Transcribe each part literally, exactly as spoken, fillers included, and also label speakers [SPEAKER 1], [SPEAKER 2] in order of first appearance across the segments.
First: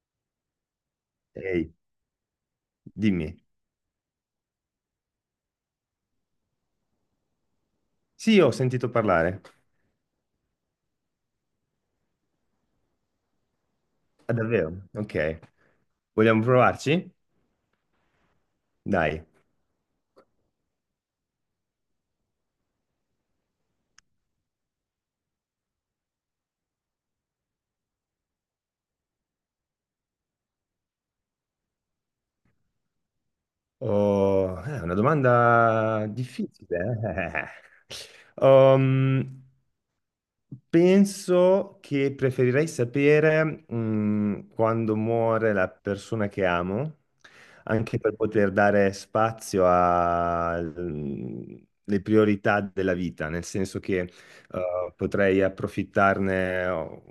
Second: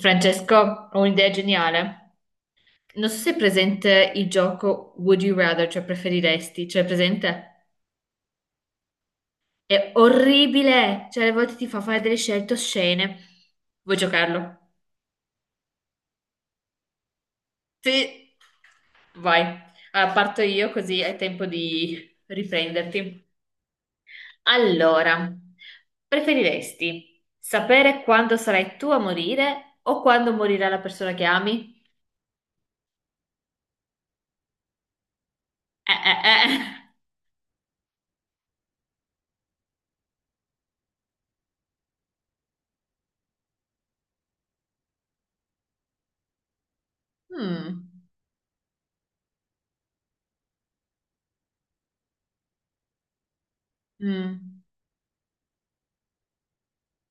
[SPEAKER 1] Francesco, ho un'idea
[SPEAKER 2] Ehi,
[SPEAKER 1] geniale. Non so se è
[SPEAKER 2] dimmi.
[SPEAKER 1] presente il gioco Would You Rather, cioè preferiresti, cioè è presente?
[SPEAKER 2] Sì, ho sentito parlare.
[SPEAKER 1] È orribile, cioè alle volte ti fa fare delle scelte oscene. Vuoi
[SPEAKER 2] Ah,
[SPEAKER 1] giocarlo?
[SPEAKER 2] davvero? Ok. Vogliamo provarci?
[SPEAKER 1] Sì,
[SPEAKER 2] Dai.
[SPEAKER 1] vai. Allora, parto io così hai tempo di riprenderti. Allora, preferiresti sapere quando sarai tu a morire o quando morirà la persona che ami?
[SPEAKER 2] Oh, è una domanda
[SPEAKER 1] Eh,
[SPEAKER 2] difficile.
[SPEAKER 1] eh,
[SPEAKER 2] Eh. Um, Penso che preferirei sapere, mh, quando muore la persona che amo,
[SPEAKER 1] eh. Mm.
[SPEAKER 2] anche per poter dare spazio alle priorità della vita, nel senso che,
[SPEAKER 1] Mm.
[SPEAKER 2] eh, potrei approfittarne o-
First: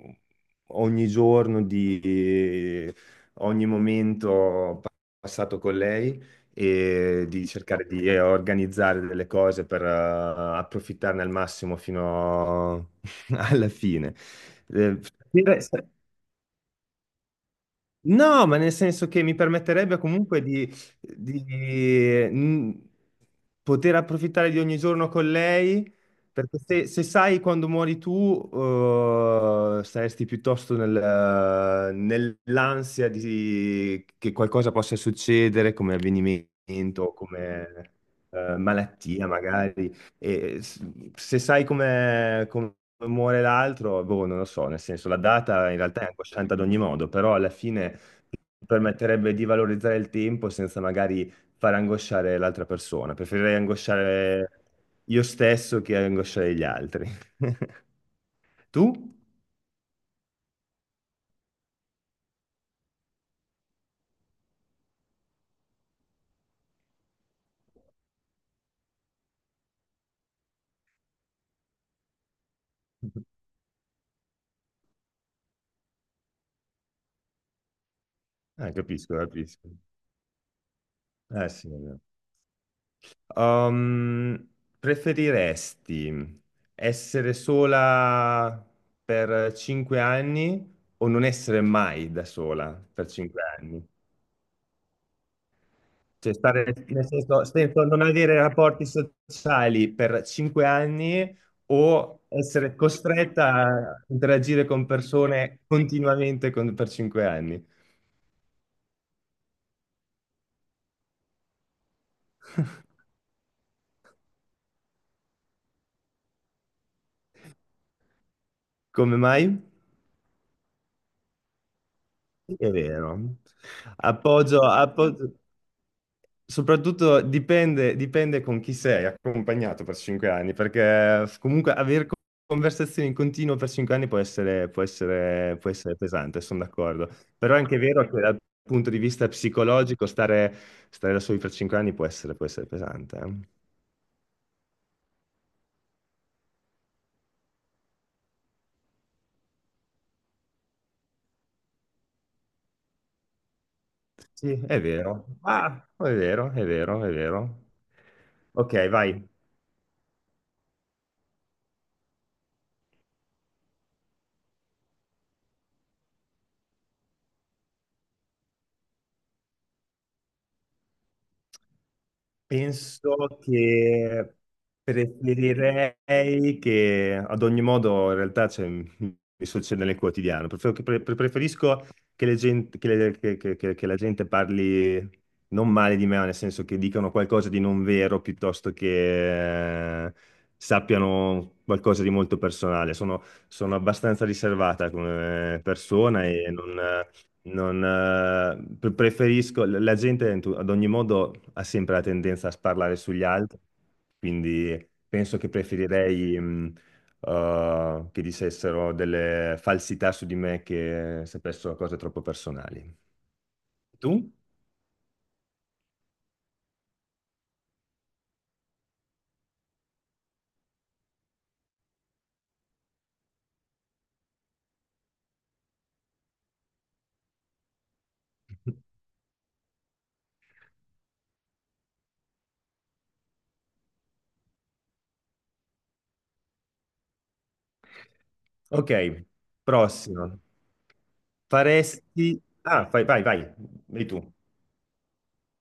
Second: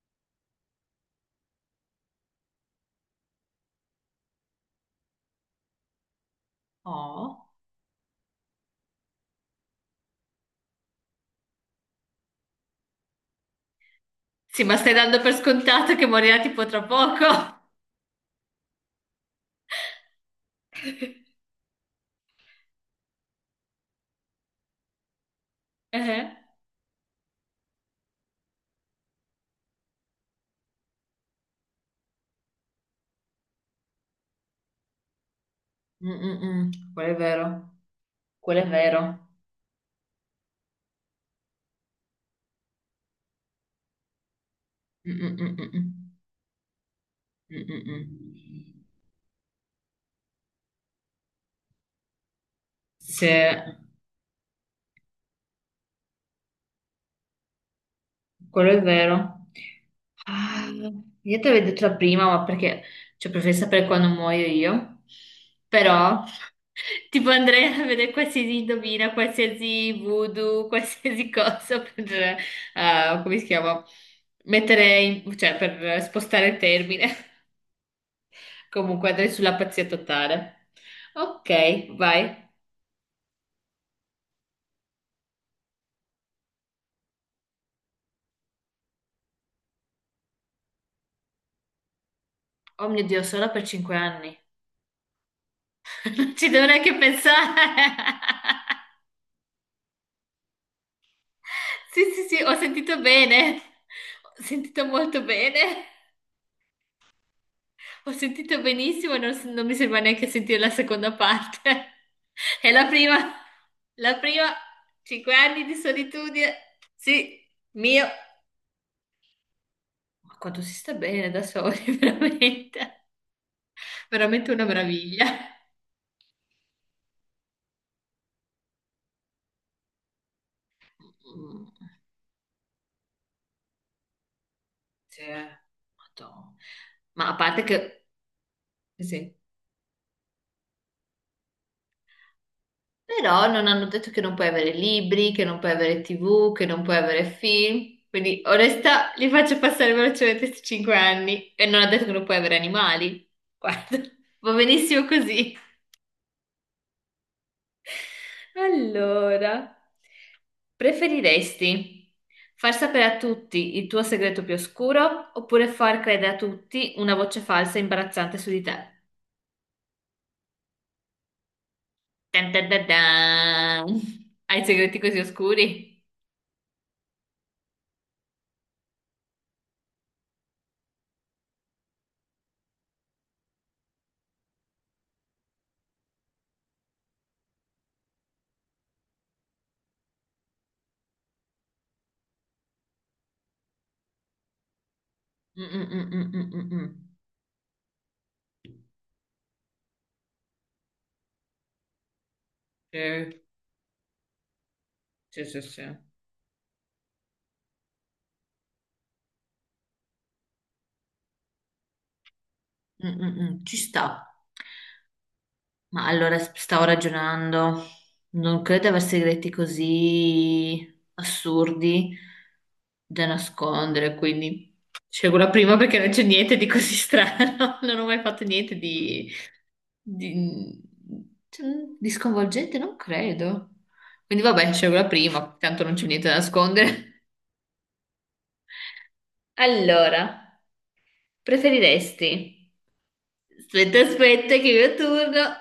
[SPEAKER 2] ogni giorno di ogni momento passato con lei e di
[SPEAKER 1] Oh.
[SPEAKER 2] cercare di eh, organizzare delle cose per eh, approfittarne al massimo fino alla fine.
[SPEAKER 1] Sì, ma stai
[SPEAKER 2] Eh,
[SPEAKER 1] dando per
[SPEAKER 2] sapere-
[SPEAKER 1] scontato che morirà tipo tra poco.
[SPEAKER 2] No, ma nel senso che mi permetterebbe comunque di, di, mh, poter approfittare di ogni giorno con lei,
[SPEAKER 1] Eh?
[SPEAKER 2] perché se, se sai quando muori tu, eh, saresti piuttosto nel- nell'ansia di, che qualcosa possa succedere come
[SPEAKER 1] Mm, mm, mm. Quello
[SPEAKER 2] avvenimento,
[SPEAKER 1] è vero.
[SPEAKER 2] come, eh,
[SPEAKER 1] Quello è
[SPEAKER 2] malattia
[SPEAKER 1] vero.
[SPEAKER 2] magari. E s- se sai come, come muore l'altro, boh, non lo so, nel senso
[SPEAKER 1] Mm,
[SPEAKER 2] la
[SPEAKER 1] mm, mm, mm,
[SPEAKER 2] data in
[SPEAKER 1] mm.
[SPEAKER 2] realtà è angosciante ad ogni modo, però alla
[SPEAKER 1] Mm, mm,
[SPEAKER 2] fine
[SPEAKER 1] mm.
[SPEAKER 2] permetterebbe di valorizzare il tempo senza magari far angosciare l'altra persona.
[SPEAKER 1] Sì,
[SPEAKER 2] Preferirei angosciare io stesso che angosciare gli altri.
[SPEAKER 1] quello è
[SPEAKER 2] Tu?
[SPEAKER 1] vero. Ah, io te l'avevo detto la prima, ma perché cioè, preferisco sapere quando muoio io. Però, tipo, andrei a vedere qualsiasi indovina, qualsiasi voodoo, qualsiasi cosa per, eh, come si chiama? Mettere, in- cioè, per spostare il termine.
[SPEAKER 2] Ah,
[SPEAKER 1] Comunque
[SPEAKER 2] capisco,
[SPEAKER 1] andrei sulla
[SPEAKER 2] capisco.
[SPEAKER 1] pazzia totale.
[SPEAKER 2] Eh sì, è
[SPEAKER 1] Ok,
[SPEAKER 2] vero.
[SPEAKER 1] vai.
[SPEAKER 2] Um, preferiresti essere sola per cinque anni o non essere mai da sola
[SPEAKER 1] Oh mio
[SPEAKER 2] per
[SPEAKER 1] Dio,
[SPEAKER 2] cinque
[SPEAKER 1] solo per
[SPEAKER 2] anni?
[SPEAKER 1] cinque anni. Non
[SPEAKER 2] Cioè,
[SPEAKER 1] ci dovrei
[SPEAKER 2] stare
[SPEAKER 1] neanche
[SPEAKER 2] nel senso, senza
[SPEAKER 1] pensare.
[SPEAKER 2] non avere rapporti sociali per cinque anni
[SPEAKER 1] sì,
[SPEAKER 2] o
[SPEAKER 1] sì. Sì. Ho
[SPEAKER 2] essere
[SPEAKER 1] sentito
[SPEAKER 2] costretta
[SPEAKER 1] bene.
[SPEAKER 2] a
[SPEAKER 1] Ho
[SPEAKER 2] interagire
[SPEAKER 1] sentito
[SPEAKER 2] con
[SPEAKER 1] molto
[SPEAKER 2] persone
[SPEAKER 1] bene.
[SPEAKER 2] continuamente con- per cinque anni.
[SPEAKER 1] Ho sentito benissimo, non, non mi sembra neanche sentire la seconda parte. E la prima, la prima, cinque anni di solitudine. Sì, mio.
[SPEAKER 2] Come mai?
[SPEAKER 1] Ma quanto si sta bene da soli,
[SPEAKER 2] Sì, è
[SPEAKER 1] veramente.
[SPEAKER 2] vero.
[SPEAKER 1] Veramente
[SPEAKER 2] Appoggio,
[SPEAKER 1] una
[SPEAKER 2] appoggio.
[SPEAKER 1] meraviglia.
[SPEAKER 2] Soprattutto dipende, dipende con chi sei accompagnato per cinque anni, perché comunque avere co- conversazioni in continuo per cinque anni può essere, può
[SPEAKER 1] Sì,
[SPEAKER 2] essere, può essere pesante,
[SPEAKER 1] Madonna.
[SPEAKER 2] sono d'accordo.
[SPEAKER 1] Ma a
[SPEAKER 2] Però è
[SPEAKER 1] parte
[SPEAKER 2] anche
[SPEAKER 1] che,
[SPEAKER 2] vero che dal punto di vista
[SPEAKER 1] sì.
[SPEAKER 2] psicologico stare, stare da soli per cinque anni può essere, può essere pesante. Eh.
[SPEAKER 1] Però non hanno detto che non puoi avere libri, che non puoi avere T V, che non puoi avere film. Quindi, onesta, li faccio passare velocemente questi cinque anni e non ha detto che non puoi avere animali. Guarda, va
[SPEAKER 2] Sì, è
[SPEAKER 1] benissimo
[SPEAKER 2] vero.
[SPEAKER 1] così.
[SPEAKER 2] Ah, è vero, è vero, è vero. Ok, vai.
[SPEAKER 1] Allora, preferiresti far sapere a tutti il tuo segreto più oscuro oppure far credere a tutti una voce falsa e imbarazzante su di te? Tan tan tan
[SPEAKER 2] Penso
[SPEAKER 1] tan.
[SPEAKER 2] che
[SPEAKER 1] Hai segreti così oscuri?
[SPEAKER 2] preferirei che ad ogni modo in realtà cioè, mi succede nel quotidiano. Prefer- che pre- preferisco che, le gen- che le- che- che- che- che la gente parli non male di me, ma nel senso che dicano qualcosa di non vero piuttosto che eh, sappiano qualcosa di molto personale. Sono, sono abbastanza riservata come
[SPEAKER 1] Mm, mm, mm,
[SPEAKER 2] persona
[SPEAKER 1] mm, mm,
[SPEAKER 2] e
[SPEAKER 1] mm,
[SPEAKER 2] non.
[SPEAKER 1] mm.
[SPEAKER 2] Non, eh, pre- preferisco, la gente in tu- ad ogni modo ha sempre la tendenza a sparlare sugli altri, quindi penso
[SPEAKER 1] Sì,
[SPEAKER 2] che
[SPEAKER 1] sì, sì. Sì. Mm,
[SPEAKER 2] preferirei mh, eh, che dicessero delle falsità su di me che sapessero cose troppo personali.
[SPEAKER 1] mm, mm. Ci sta.
[SPEAKER 2] Tu?
[SPEAKER 1] Ma allora s- stavo ragionando. Non credo di aver segreti così assurdi da nascondere, quindi scelgo la prima perché non c'è niente di così strano. Non ho mai fatto niente di Di, cioè, di sconvolgente non credo. Quindi vabbè, scelgo la prima, tanto non c'è niente da nascondere.
[SPEAKER 2] Ok, prossimo.
[SPEAKER 1] Allora,
[SPEAKER 2] Faresti.
[SPEAKER 1] preferiresti?
[SPEAKER 2] Ah, vai, vai, vai,
[SPEAKER 1] Aspetta,
[SPEAKER 2] vai tu.
[SPEAKER 1] aspetta, che è il mio turno.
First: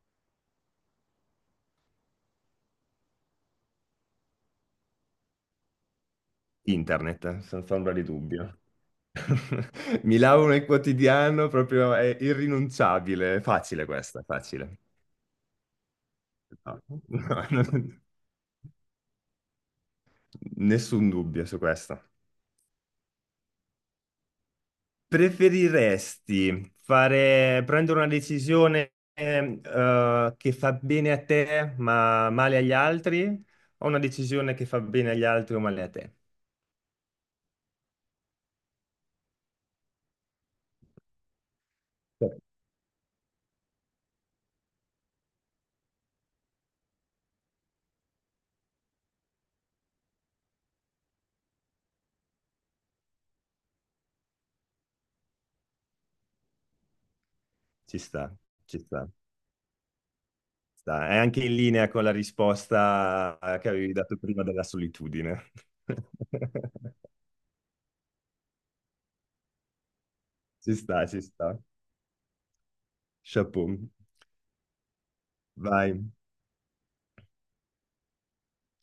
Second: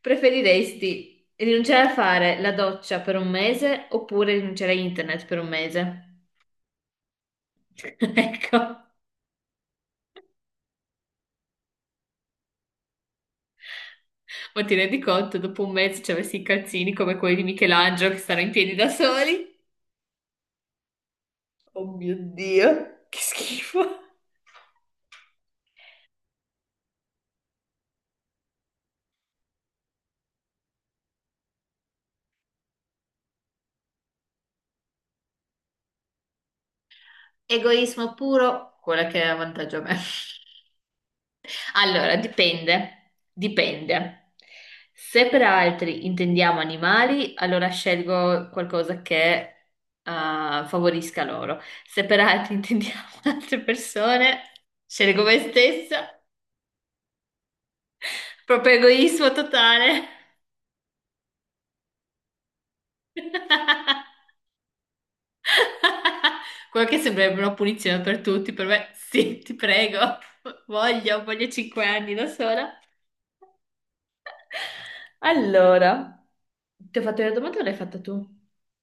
[SPEAKER 1] Preferiresti rinunciare a fare la doccia per un mese oppure rinunciare a internet per un mese?
[SPEAKER 2] Internet, eh, senza ombra di dubbio.
[SPEAKER 1] Ecco,
[SPEAKER 2] Mi lavo nel quotidiano, proprio è irrinunciabile. Facile questa,
[SPEAKER 1] ma ti
[SPEAKER 2] facile.
[SPEAKER 1] rendi conto, dopo un mese ci avessi i
[SPEAKER 2] No,
[SPEAKER 1] calzini come quelli di
[SPEAKER 2] no, non-
[SPEAKER 1] Michelangelo che stanno in piedi da soli?
[SPEAKER 2] nessun dubbio su
[SPEAKER 1] Oh
[SPEAKER 2] questo.
[SPEAKER 1] mio Dio, che schifo.
[SPEAKER 2] Preferiresti fare, prendere una decisione eh, eh, che fa bene a te ma male agli altri o una decisione che fa bene agli altri o male a te?
[SPEAKER 1] Egoismo puro, quella che è vantaggio a me. Allora,
[SPEAKER 2] Sì.
[SPEAKER 1] dipende, dipende. Se per altri intendiamo animali, allora scelgo qualcosa che eh, favorisca loro. Se per altri intendiamo altre persone, scelgo me stessa.
[SPEAKER 2] Ci sta,
[SPEAKER 1] Proprio
[SPEAKER 2] ci sta,
[SPEAKER 1] egoismo totale.
[SPEAKER 2] sta. È anche in linea con la risposta eh, che avevi dato prima della solitudine.
[SPEAKER 1] Quello che sembrerebbe una punizione per tutti, per me sì, ti prego,
[SPEAKER 2] Ci sta, ci
[SPEAKER 1] voglio, voglio
[SPEAKER 2] sta.
[SPEAKER 1] cinque anni da sola.
[SPEAKER 2] Chapeau. Vai.
[SPEAKER 1] Allora, ti ho fatto la domanda o l'hai fatta tu?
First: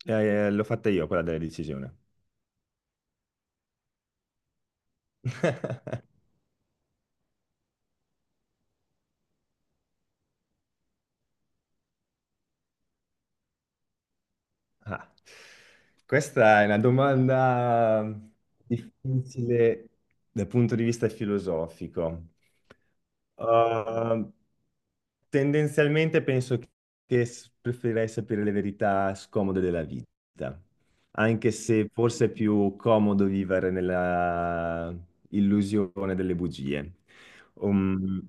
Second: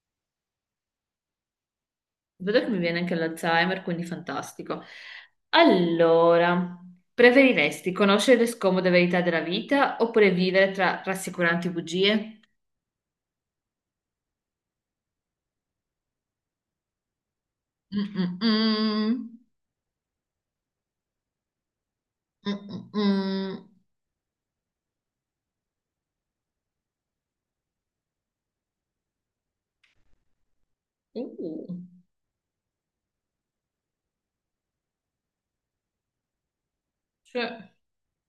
[SPEAKER 2] Eh, l'ho fatta io quella della decisione.
[SPEAKER 1] Vedo che mi viene anche l'Alzheimer, quindi fantastico. Allora, preferiresti conoscere le scomode verità della vita oppure vivere tra rassicuranti bugie?
[SPEAKER 2] Ah, questa è una domanda
[SPEAKER 1] Mm-mm-mm,
[SPEAKER 2] difficile dal punto di vista filosofico.
[SPEAKER 1] mm-mm-mm.
[SPEAKER 2] Uh, tendenzialmente penso che s- preferirei sapere le verità scomode della vita,
[SPEAKER 1] Uh,
[SPEAKER 2] anche se forse è più comodo vivere nella illusione delle bugie.
[SPEAKER 1] cioè,
[SPEAKER 2] Um,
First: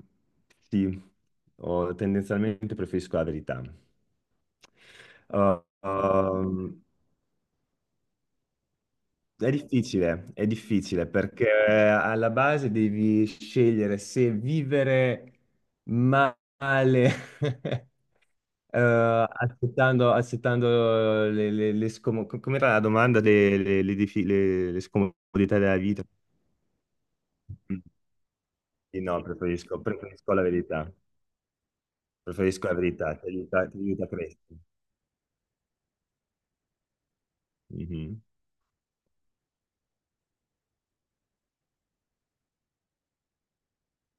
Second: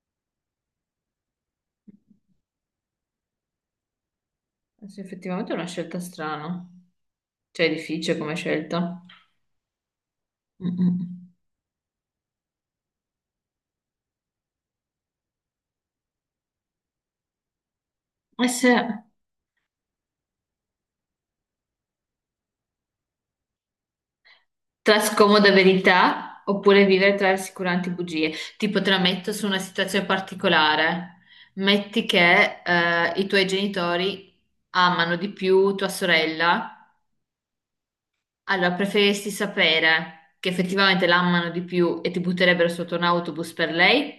[SPEAKER 2] sì, oh, tendenzialmente preferisco la verità.
[SPEAKER 1] adesso effettivamente è
[SPEAKER 2] Uh,
[SPEAKER 1] una scelta strana.
[SPEAKER 2] um,
[SPEAKER 1] Cioè, è difficile come scelta.
[SPEAKER 2] È difficile, è difficile
[SPEAKER 1] Mm-mm.
[SPEAKER 2] perché alla base devi scegliere se vivere male,
[SPEAKER 1] Essere
[SPEAKER 2] eh, accettando, accettando le, le, le scomo- co- Com'era la domanda? Le, le- le difi- le- le
[SPEAKER 1] tra scomode
[SPEAKER 2] scomodità della vita?
[SPEAKER 1] verità oppure vivere tra
[SPEAKER 2] Mm.
[SPEAKER 1] rassicuranti bugie. Tipo, te la
[SPEAKER 2] Sì, no,
[SPEAKER 1] metto su una
[SPEAKER 2] preferisco,
[SPEAKER 1] situazione
[SPEAKER 2] preferisco la verità.
[SPEAKER 1] particolare. Metti che
[SPEAKER 2] Preferisco la
[SPEAKER 1] eh,
[SPEAKER 2] verità,
[SPEAKER 1] i
[SPEAKER 2] ti
[SPEAKER 1] tuoi
[SPEAKER 2] aiuta, ti aiuta a
[SPEAKER 1] genitori
[SPEAKER 2] crescere.
[SPEAKER 1] amano di più tua sorella.
[SPEAKER 2] Mhm.
[SPEAKER 1] Allora, preferiresti sapere che effettivamente l'amano di più e ti butterebbero sotto un autobus per lei?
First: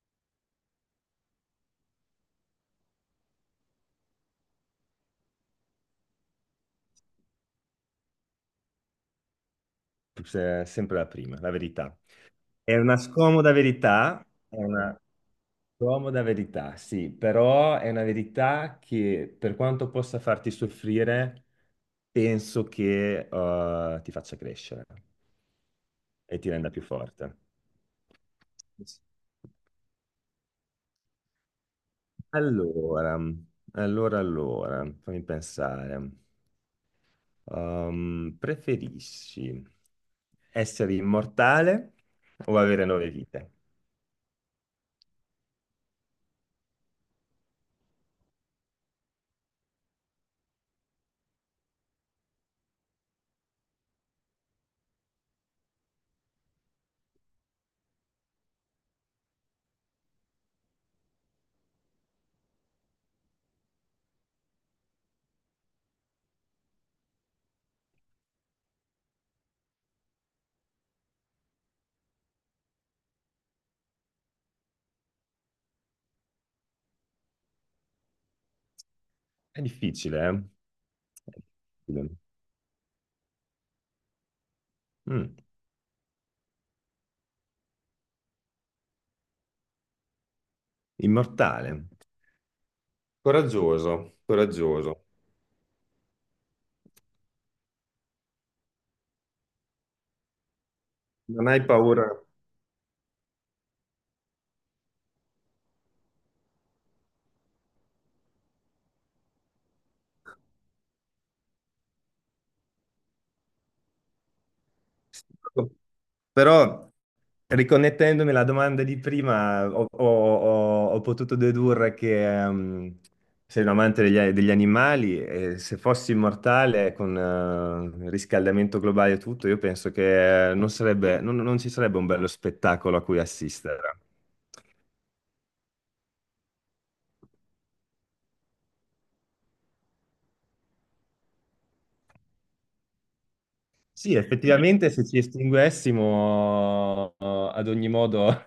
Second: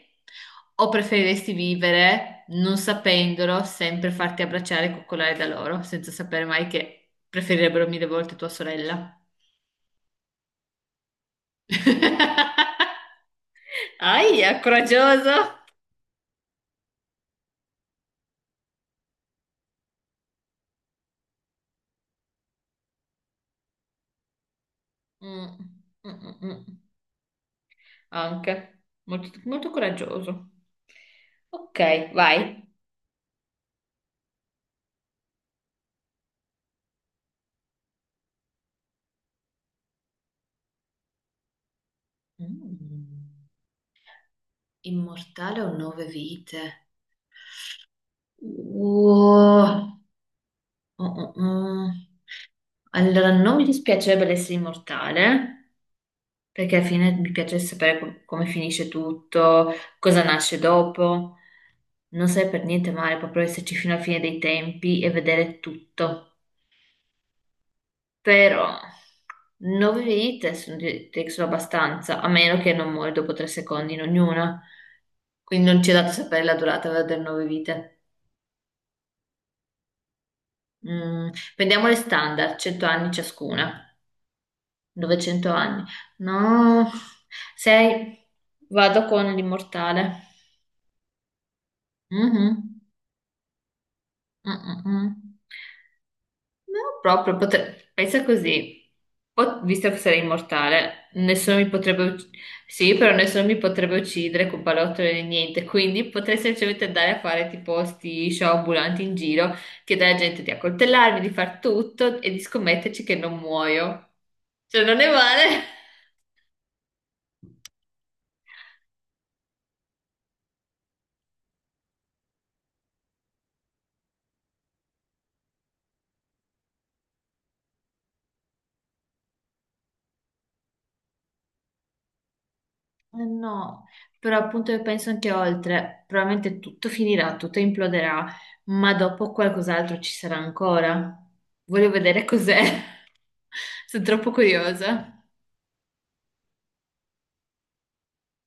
[SPEAKER 1] O preferiresti vivere non sapendolo, sempre farti abbracciare e coccolare da loro, senza sapere mai che preferirebbero mille volte tua sorella?
[SPEAKER 2] Se- Sempre la prima, la verità. È una scomoda verità, è
[SPEAKER 1] Aia,
[SPEAKER 2] una,
[SPEAKER 1] coraggioso!
[SPEAKER 2] comoda verità, sì, però è una verità che per quanto possa farti soffrire, penso che eh, ti faccia crescere
[SPEAKER 1] Mm, mm, mm,
[SPEAKER 2] e ti renda
[SPEAKER 1] mm.
[SPEAKER 2] più forte.
[SPEAKER 1] Anche, molto, molto coraggioso. Ok, vai.
[SPEAKER 2] Allora, allora, allora, fammi pensare. Ehm, preferisci essere immortale o avere nove
[SPEAKER 1] Mm.
[SPEAKER 2] vite?
[SPEAKER 1] Immortale o nove vite? Uh, uh, uh, uh. Allora, non mi dispiacerebbe essere immortale, perché alla fine mi piace sapere com- come finisce tutto, cosa nasce dopo. Non sarebbe per niente male proprio esserci fino alla fine dei tempi e vedere tutto. Però, nove vite sono, di- di- sono abbastanza, a meno che non muori dopo tre secondi in ognuna. Quindi non ci è dato sapere la durata delle nove vite.
[SPEAKER 2] È difficile, eh?
[SPEAKER 1] Mm,
[SPEAKER 2] È
[SPEAKER 1] prendiamo le
[SPEAKER 2] difficile.
[SPEAKER 1] standard, cento anni ciascuna.
[SPEAKER 2] Mm.
[SPEAKER 1] novecento anni. No, sei. Vado con l'immortale.
[SPEAKER 2] Immortale.
[SPEAKER 1] Mhm.
[SPEAKER 2] Coraggioso,
[SPEAKER 1] Mm, mm,
[SPEAKER 2] coraggioso.
[SPEAKER 1] mm. No, proprio, potre- pensa così. Po- visto che sarei immortale,
[SPEAKER 2] Non
[SPEAKER 1] nessuno
[SPEAKER 2] hai
[SPEAKER 1] mi potrebbe
[SPEAKER 2] paura.
[SPEAKER 1] ucc- Sì, però nessuno mi potrebbe uccidere con pallottole né niente, quindi potrei semplicemente andare a fare tipo sti show ambulanti in giro, chiedere alla gente di accoltellarmi, di far tutto e di scommetterci che non muoio. Cioè, non è male.
[SPEAKER 2] Però, riconnettendomi alla domanda di prima, ho, ho- ho- ho potuto dedurre che ehm, sei un amante degli, degli animali e se fossi immortale con eh, il riscaldamento globale e tutto, io penso che eh, non sarebbe, non non ci sarebbe un bello spettacolo a cui
[SPEAKER 1] Eh no,
[SPEAKER 2] assistere.
[SPEAKER 1] però appunto io penso anche oltre, probabilmente tutto finirà, tutto imploderà, ma dopo qualcos'altro ci sarà ancora. Voglio vedere cos'è. Sono
[SPEAKER 2] Sì,
[SPEAKER 1] troppo
[SPEAKER 2] effettivamente se ci
[SPEAKER 1] curiosa.
[SPEAKER 2] estinguessimo eh, ad ogni modo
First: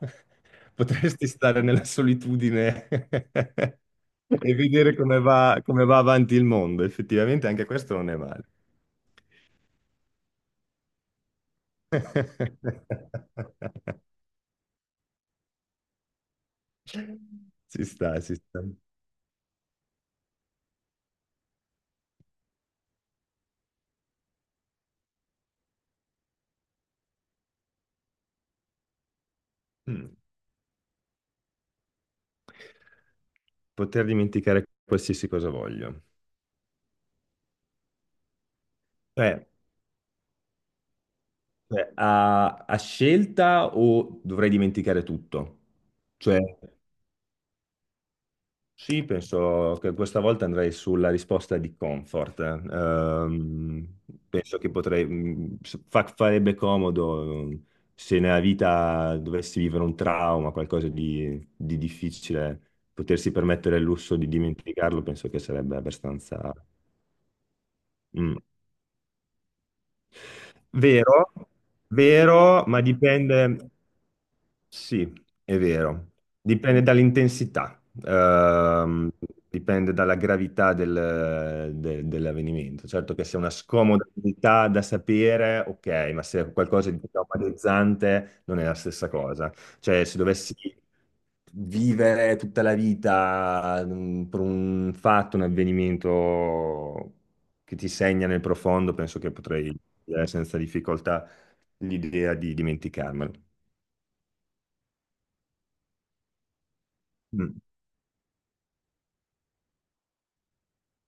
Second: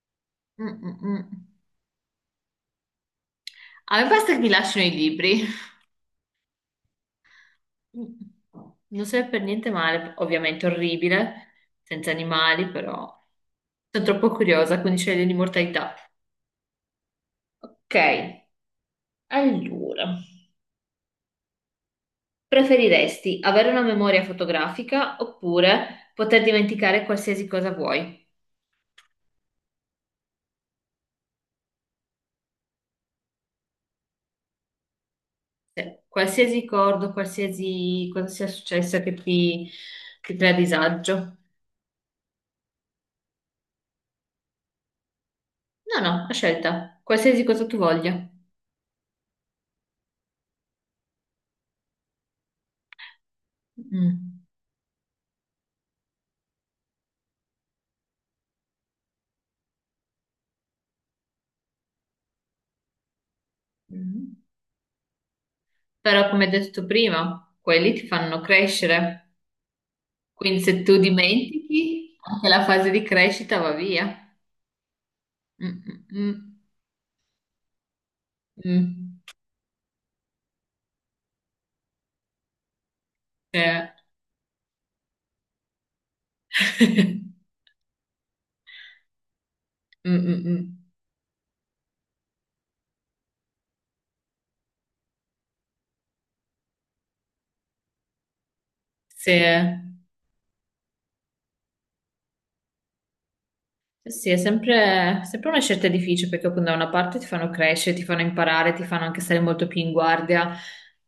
[SPEAKER 1] Mm, mm,
[SPEAKER 2] potresti
[SPEAKER 1] mm.
[SPEAKER 2] stare nella solitudine e
[SPEAKER 1] A me basta che mi lasciano i
[SPEAKER 2] vedere come
[SPEAKER 1] libri.
[SPEAKER 2] va, come va avanti il mondo. Effettivamente anche questo non
[SPEAKER 1] Mm.
[SPEAKER 2] è male.
[SPEAKER 1] Non serve per niente male, ovviamente orribile, senza animali, però sono troppo curiosa, quindi sceglio l'immortalità.
[SPEAKER 2] Si
[SPEAKER 1] Ok,
[SPEAKER 2] sta, si sta.
[SPEAKER 1] allora. Preferiresti avere una memoria fotografica oppure poter dimenticare qualsiasi cosa vuoi?
[SPEAKER 2] Mm. Poter dimenticare qualsiasi cosa
[SPEAKER 1] Cioè,
[SPEAKER 2] voglio.
[SPEAKER 1] qualsiasi ricordo, qualsiasi cosa sia successo che
[SPEAKER 2] Cioè,
[SPEAKER 1] ti, ti crea disagio.
[SPEAKER 2] cioè, a, a scelta o dovrei dimenticare tutto?
[SPEAKER 1] No, no, a
[SPEAKER 2] Cioè,
[SPEAKER 1] scelta, qualsiasi cosa tu voglia.
[SPEAKER 2] sì, penso che questa volta andrei sulla risposta di comfort. Ehm,
[SPEAKER 1] Mm.
[SPEAKER 2] penso che potrei, mh, fa- farebbe comodo eh, se nella vita dovessi vivere un trauma, qualcosa di, di difficile, potersi permettere il lusso di
[SPEAKER 1] Mm.
[SPEAKER 2] dimenticarlo, penso che sarebbe
[SPEAKER 1] Però, come
[SPEAKER 2] abbastanza.
[SPEAKER 1] detto prima, quelli ti
[SPEAKER 2] Mm.
[SPEAKER 1] fanno crescere. Quindi se tu
[SPEAKER 2] Vero,
[SPEAKER 1] dimentichi, anche la
[SPEAKER 2] vero, ma
[SPEAKER 1] fase di crescita
[SPEAKER 2] dipende.
[SPEAKER 1] va via.
[SPEAKER 2] Sì, è
[SPEAKER 1] Mm,
[SPEAKER 2] vero.
[SPEAKER 1] mm,
[SPEAKER 2] Dipende dall'intensità,
[SPEAKER 1] mm,
[SPEAKER 2] ehm,
[SPEAKER 1] mm.
[SPEAKER 2] dipende dalla gravità del- de- dell'avvenimento. Certo che se è una
[SPEAKER 1] Cioè,
[SPEAKER 2] scomodità da sapere, ok, ma se è qualcosa di traumatizzante non è la stessa cosa. Cioè,
[SPEAKER 1] mm,
[SPEAKER 2] se
[SPEAKER 1] mm,
[SPEAKER 2] dovessi
[SPEAKER 1] mm.
[SPEAKER 2] vivere tutta la vita mm, per un fatto, un avvenimento che ti segna nel profondo, penso che
[SPEAKER 1] Sì.
[SPEAKER 2] potrei, eh, senza difficoltà l'idea di dimenticarmelo.
[SPEAKER 1] Eh sì, è sempre, sempre una scelta difficile perché appunto da una parte ti fanno
[SPEAKER 2] Mm.
[SPEAKER 1] crescere, ti fanno imparare, ti fanno anche stare molto più in guardia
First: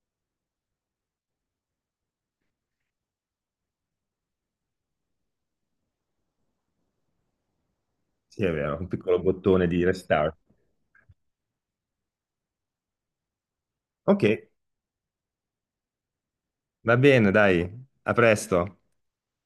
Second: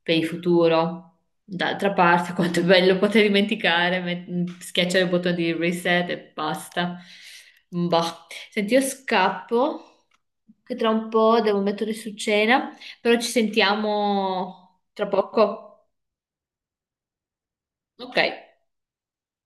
[SPEAKER 1] per il futuro. D'altra parte, quanto è bello poter dimenticare, met- schiacciare il bottone di reset e basta. Boh.
[SPEAKER 2] Sì, è
[SPEAKER 1] Senti,
[SPEAKER 2] vero,
[SPEAKER 1] io
[SPEAKER 2] un piccolo bottone di
[SPEAKER 1] scappo,
[SPEAKER 2] restart.
[SPEAKER 1] che tra un po' devo mettere su cena, però ci
[SPEAKER 2] Ok,
[SPEAKER 1] sentiamo tra poco.
[SPEAKER 2] va bene, dai, a
[SPEAKER 1] Ok.
[SPEAKER 2] presto.